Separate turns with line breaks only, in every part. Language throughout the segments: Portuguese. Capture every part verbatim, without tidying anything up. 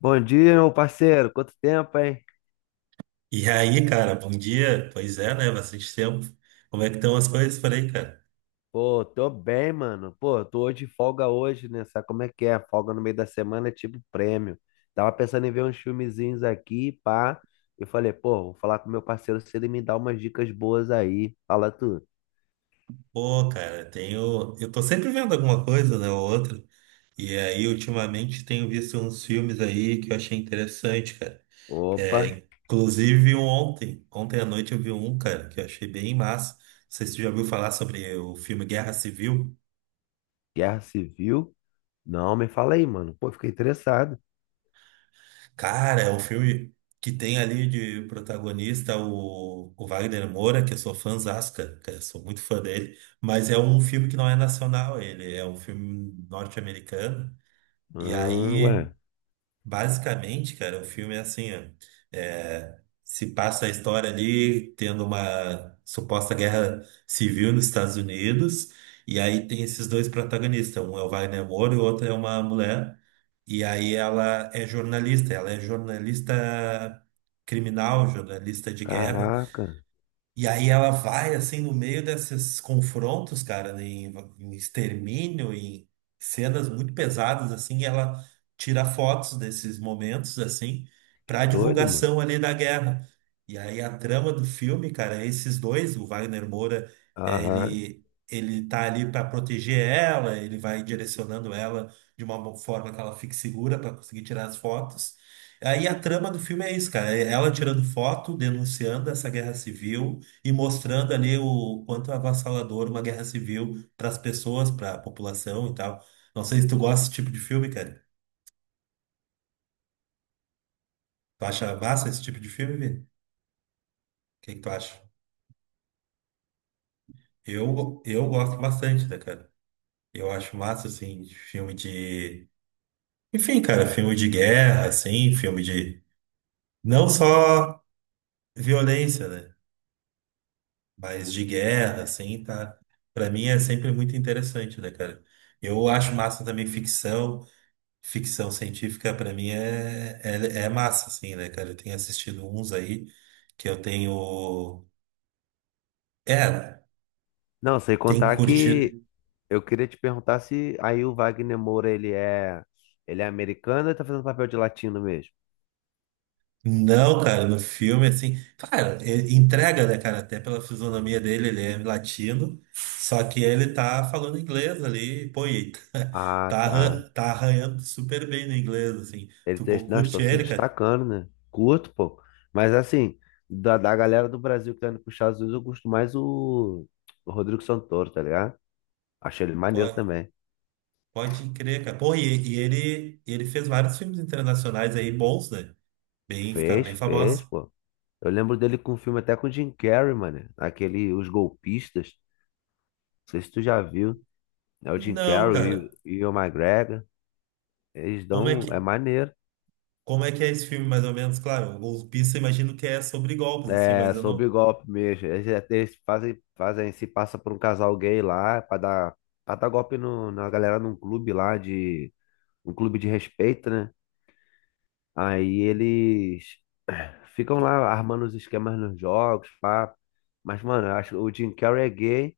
Bom dia, meu parceiro. Quanto tempo, hein?
E aí, cara, bom dia. Pois é, né? Bastante tempo. Como é que estão as coisas por aí, cara?
Pô, tô bem, mano. Pô, tô hoje de folga hoje, né? Sabe como é que é? Folga no meio da semana é tipo prêmio. Tava pensando em ver uns filmezinhos aqui, pá. Eu falei, pô, vou falar com meu parceiro se ele me dá umas dicas boas aí. Fala tu.
Pô, cara, tenho. Eu tô sempre vendo alguma coisa, né? Ou outra. E aí, ultimamente, tenho visto uns filmes aí que eu achei interessante, cara.
Opa,
É, inclusive um ontem. Ontem à noite eu vi um, cara, que eu achei bem massa. Não sei se tu já ouviu falar sobre o filme Guerra Civil.
Guerra Civil? Não, me fala aí, mano. Pô, fiquei interessado.
Cara, é um filme que tem ali de protagonista o, o Wagner Moura, que eu sou fãzaço, cara, cara, eu sou muito fã dele, mas é um filme que não é nacional, ele é um filme norte-americano. E
Ah, ué.
aí, basicamente, cara, o filme é assim, ó, é, se passa a história ali tendo uma suposta guerra civil nos Estados Unidos, e aí tem esses dois protagonistas, um é o Wagner Moura e o outro é uma mulher. E aí ela é jornalista, ela é jornalista criminal, jornalista de guerra.
Caraca,
E aí ela vai, assim, no meio desses confrontos, cara, em, em extermínio, em cenas muito pesadas, assim, e ela tira fotos desses momentos, assim,
que
pra
doido, mano.
divulgação ali da guerra. E aí a trama do filme, cara, é esses dois, o Wagner Moura, é,
Aham.
ele, ele tá ali pra proteger ela, ele vai direcionando ela de uma forma que ela fique segura pra conseguir tirar as fotos. Aí a trama do filme é isso, cara, é ela tirando foto, denunciando essa guerra civil e mostrando ali o quanto é avassalador uma guerra civil para as pessoas, para a população e tal. Não sei se tu gosta desse tipo de filme, cara. Tu acha massa esse tipo de filme, Vini? O que que tu acha? Eu, go- eu gosto bastante, né, cara? Eu acho massa, assim, de filme de. Enfim, cara, filme de guerra, assim, filme de. Não só violência, né? Mas de guerra, assim, tá? Pra mim é sempre muito interessante, né, cara? Eu acho massa também ficção. Ficção científica pra mim é, é, é massa, assim, né, cara? Eu tenho assistido uns aí que eu tenho. É,
Não, sem
tem
contar que
curtido.
eu queria te perguntar se aí o Wagner Moura, ele é, ele é americano ou ele tá fazendo papel de latino mesmo?
Não, cara, no filme, assim. Cara, e- entrega, né, cara? Até pela fisionomia dele, ele é latino, só que ele tá falando inglês ali, pô, e tá,
Ah,
tá
tá.
arran- tá arranhando super bem no inglês, assim.
Ele
Tu
tá,
co-
não,
curte
estou se
ele, cara?
destacando, né? Curto, pô. Mas assim, da, da galera do Brasil que tá indo pros Estados Unidos, eu gosto mais o, o Rodrigo Santoro, tá ligado? Achei ele maneiro
Pode,
também.
pode crer, cara. Pô, e, e ele, ele fez vários filmes internacionais aí bons, né? Bem, ficaram
Fez,
bem
fez,
famosos.
pô. Eu lembro dele com um filme até com o Jim Carrey, mano. Aquele Os Golpistas. Não sei se tu já viu. É o Jim
Não,
Carrey e o
cara.
e o Ewan McGregor. Eles
Como é
dão.
que,
É maneiro.
como é que é esse filme, mais ou menos? Claro, o Golpista, eu imagino que é sobre golpes, assim, mas
É,
eu
sob
não.
golpe mesmo. Eles, eles fazem, fazem, se passa por um casal gay lá pra dar, pra dar golpe no, na galera num clube lá de, um clube de respeito, né? Aí eles ficam lá armando os esquemas nos jogos, pá. Mas, mano, eu acho que o Jim Carrey é gay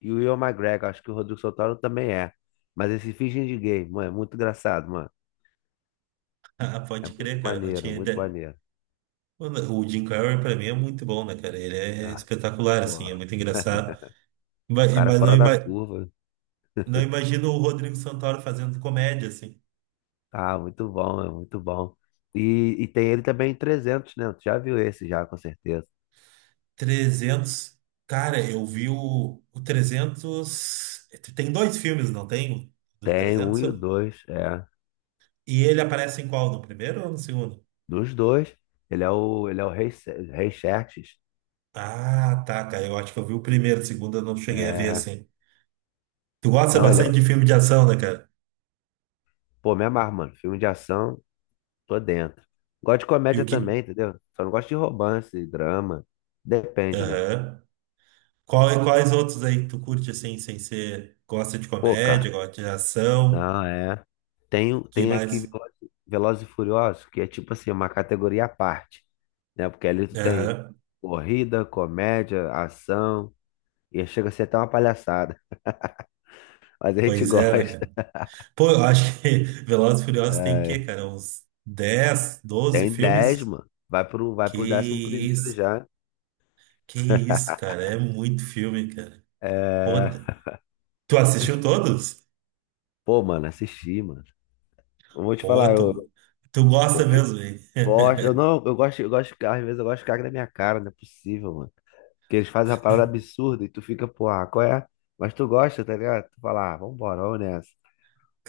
e o Ewan McGregor, acho que o Rodrigo Santoro também é. Mas eles se fingem de gay, mano, é muito engraçado, mano.
Ah,
É
pode
muito
crer, cara. Não
maneiro,
tinha
muito
ideia.
maneiro.
Mano, O Jim Carrey, pra mim, é muito bom, né, cara? Ele é
Ah,
espetacular, assim, é
porra.
muito engraçado.
O
Mas,
cara é
mas não,
fora da
ima-
curva.
não imagino o Rodrigo Santoro fazendo comédia, assim.
Ah, muito bom, é muito bom. E, e tem ele também em trezentos, né? Tu já viu esse já, com certeza.
Trezentos. Cara, eu vi o, o trezentos. Tem dois filmes, não tem? O Do
Tem um
trezentos?
e o dois, é.
E ele aparece em qual? No primeiro ou no segundo?
Dos dois, ele é o, ele é o Rei, Se- Rei Xerxes.
Ah, tá, cara. Eu acho que eu vi o primeiro, o segundo eu não cheguei a ver
É.
assim. Tu gosta
Não, ele é...
bastante
o-
de filme de ação, né, cara?
pô, me amarro, mano. Filme de ação, tô dentro. Gosto de
E o
comédia
que.
também, entendeu? Só não gosto de romance, drama. Depende, né?
Aham. Qual- quais outros aí que tu curte assim, sem ser. Gosta de
Pô,
comédia,
cara,
gosta de ação?
não, é. Tem,
Que
tem aqui
mais?
Velozes Velozes e Furiosos, que é tipo assim, uma categoria à parte, né? Porque ali tu tem
Aham.
corrida, comédia, ação, e chega a ser até uma palhaçada, mas a gente
Pois
gosta.
é, né, cara? Pô, eu acho que Velozes e Furiosos tem o
É,
quê, cara? Uns dez, doze
tem dez,
filmes?
mano. Vai pro, vai
Que
pro décimo primeiro
isso,
já.
que isso, cara. É muito filme, cara. Pô,
É,
tu assistiu todos?
pô, mano, assisti, mano. Eu vou te falar,
Porra,
eu,
tu, tu
eu
gosta
fi-
mesmo, hein?
gosto, eu não, eu gosto, eu gosto de carro, às vezes eu gosto de carro na minha cara, não é possível, mano. Que eles fazem uma parada absurda e tu fica, pô, ah, qual é? Mas tu gosta, tá ligado? Tu fala, ah, vambora, vamos nessa.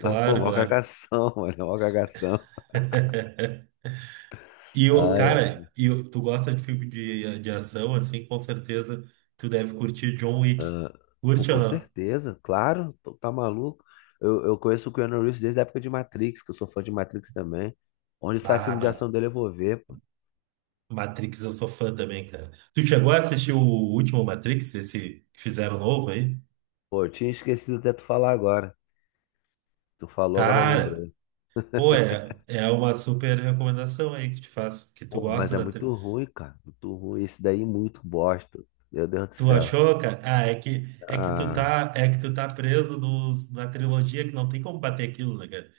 Mas, pô, mó
claro.
cagação, mano, mó cagação.
E o
Ah, é.
cara, e o- tu gosta de filme de, de ação, assim, com certeza tu deve curtir John Wick.
Pô,
Curte ou
com
não?
certeza, claro, tu tá maluco. Eu, eu conheço o Keanu Reeves desde a época de Matrix, que eu sou fã de Matrix também. Onde sai
Ah,
filme de ação
Ma-
dele, eu vou ver, pô.
Matrix eu sou fã também, cara. Tu chegou a assistir o último Matrix, esse que fizeram novo aí?
Pô, eu tinha esquecido até tu falar agora. Tu falou, agora eu
Cara,
lembrei.
pô, é, é uma super recomendação aí que te faço, que tu
Pô, mas
gosta
é
da tri-
muito ruim, cara. Muito ruim. Esse daí é muito bosta. Meu Deus do
Tu
céu.
achou, cara? Ah, é que é que tu
Ah.
tá, é que tu tá preso nos, na trilogia que não tem como bater aquilo, né, cara?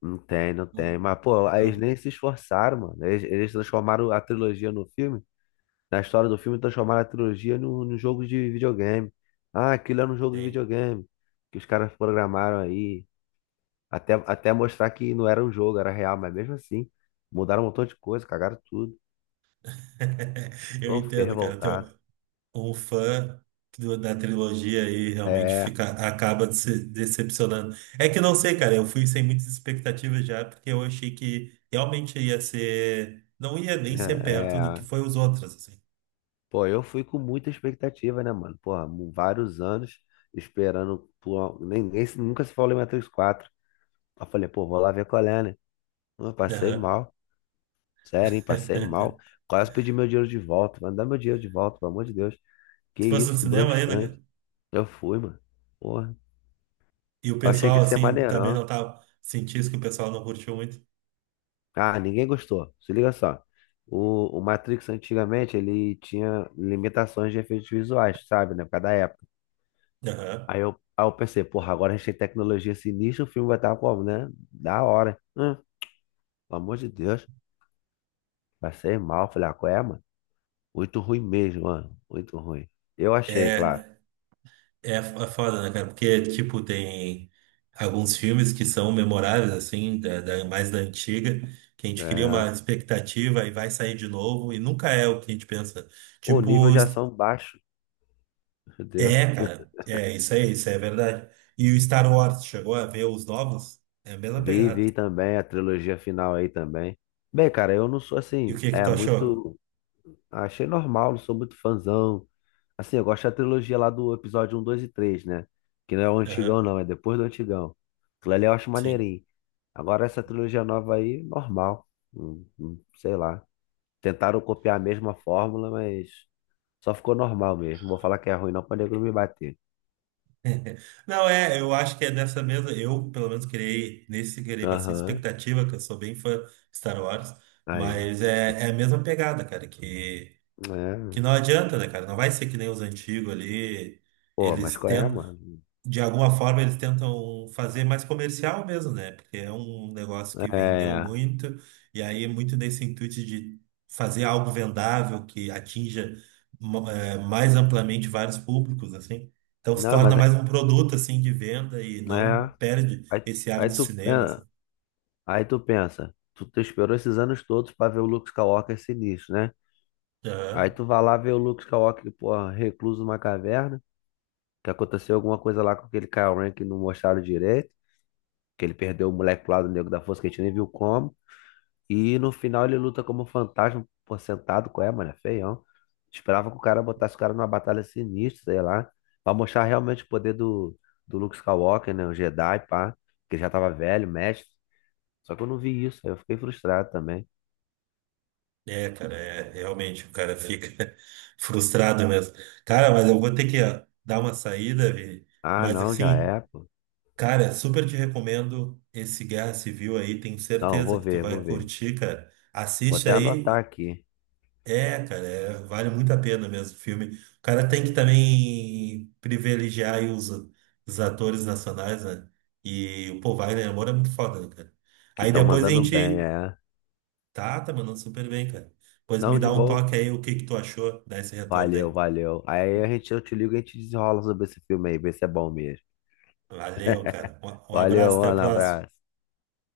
Não tem, não tem.
Não,
Mas, pô, aí eles
não
nem se esforçaram, mano. Eles, eles transformaram a trilogia no filme. Na história do filme, transformaram a trilogia no, no jogo de videogame. Ah, aquilo era um jogo de
tem.
videogame. Que os caras programaram aí. Até, até mostrar que não era um jogo, era real. Mas mesmo assim, mudaram um montão de coisa, cagaram tudo.
Eu
Eu fiquei
entendo, cara. Então,
revoltado.
um fã do- da trilogia aí realmente
É,
fica, acaba se decepcionando. É que não sei, cara. Eu fui sem muitas expectativas já, porque eu achei que realmente ia ser. Não ia nem
né,
ser perto do que
é.
foi os outros, assim.
Pô, eu fui com muita expectativa, né, mano? Porra, mu- vários anos esperando. Por... Ninguém se- nunca se falou em Matrix quatro. Aí eu falei, pô, vou lá ver qual é, né? Eu passei
Aham.
mal, sério, hein? Passei mal. Quase pedi meu dinheiro de volta. Vai me dar meu dinheiro de volta, pelo amor de Deus. Que
Se fosse no
isso, que
cinema ainda,
broxante.
cara.
Eu fui, mano. Porra.
E o
Eu achei que
pessoal,
ia ser
assim, também
maneirão.
não tava. Senti que o pessoal não curtiu muito.
Ah, ninguém gostou. Se liga só. O, o Matrix antigamente ele tinha limitações de efeitos visuais, sabe, né? Por causa da época.
Aham.
Aí eu, aí eu pensei, porra, agora a gente tem tecnologia sinistra, o filme vai estar como, né? Da hora. Hum, pelo amor de Deus. Passei mal. Falei, ah, qual é, mano? Muito ruim mesmo, mano. Muito ruim. Eu achei, claro.
É. É, é foda, né, cara? Porque, tipo, tem alguns filmes que são memoráveis, assim, da, da- mais da antiga, que a gente cria
É.
uma expectativa e vai sair de novo, e nunca é o que a gente pensa.
O nível
Tipo,
de ação baixo, meu Deus.
é, cara, é isso aí, isso aí é verdade. E o Star Wars chegou a ver os novos? É a mesma
Vi,
pegada.
vi também a trilogia final aí também. Bem, cara, eu não sou
E o
assim,
que que
é
tu achou?
muito. Achei normal, não sou muito fãzão. Assim, eu gosto da trilogia lá do episódio um dois e três, né? Que não é o
Aham,
antigão, não, é depois do antigão. Aquilo ali eu acho
sim.
maneirinho. Agora essa trilogia nova aí, normal. Hum, hum, Sei lá. Tentaram copiar a mesma fórmula, mas. Só ficou normal mesmo. Não vou falar que é ruim, não, pra nego não me bater.
Não, é, eu acho que é nessa mesma. Eu, pelo menos, criei, nesse criei bastante
Aham.
expectativa, que eu sou bem fã de Star Wars,
Aí, ó.
mas é, é a mesma pegada, cara, que, que
É.
não adianta, né, cara? Não vai ser que nem os antigos ali.
Pô,
Eles
mas qual é,
tentam
mano?
de alguma forma eles tentam fazer mais comercial mesmo, né? Porque é um negócio que vendeu
É.
muito, e aí é muito nesse intuito de fazer algo vendável que atinja mo- eh, mais amplamente vários públicos, assim. Então se
Não,
torna
mas é.
mais um produto, assim, de venda e não
É.
perde
Aí,
esse ar
aí
do
tu,
cinema,
pen-
assim.
aí tu pensa, tu, tu esperou esses anos todos pra ver o Luke Skywalker sinistro, né? Aí
Aham.
tu vai lá ver o Luke Skywalker, pô, recluso numa caverna, que aconteceu alguma coisa lá com aquele Kylo Ren que não mostraram direito, que ele perdeu o moleque pro lado negro da força, que a gente nem viu como. E no final ele luta como um fantasma, pô, sentado, qual é, mano? É feião. Esperava que o cara botasse o cara numa batalha sinistra, sei lá. Pra mostrar realmente o poder do, do Luke Skywalker, né? O Jedi, pá. Que já tava velho, mestre. Só que eu não vi isso, aí eu fiquei frustrado também.
É, cara, é, realmente, o cara fica frustrado mesmo. Cara, mas eu vou ter que ó, dar uma saída, Vini,
Ah,
mas
não, já
assim,
é, pô.
cara, super te recomendo esse Guerra Civil aí, tenho
Não,
certeza
vou
que tu
ver, vou
vai
ver.
curtir, cara.
Vou
Assiste
até anotar
aí,
aqui,
é, cara, é- vale muito a pena mesmo o filme. O cara tem que também privilegiar aí os, os atores nacionais, né? E, pô, Wagner Moura é muito foda, né, cara?
que
Aí
estão
depois a
mandando bem,
gente.
é.
Tá, tá mandando super bem, cara. Depois me
Não, de
dá um
boa.
toque aí, o que que tu achou, dá esse retorno
Valeu,
aí.
valeu. Aí a gente, eu te ligo e a gente desenrola sobre esse filme aí, ver se é bom mesmo.
Valeu, cara. Um um abraço,
Valeu,
até a
mano,
próxima.
abraço.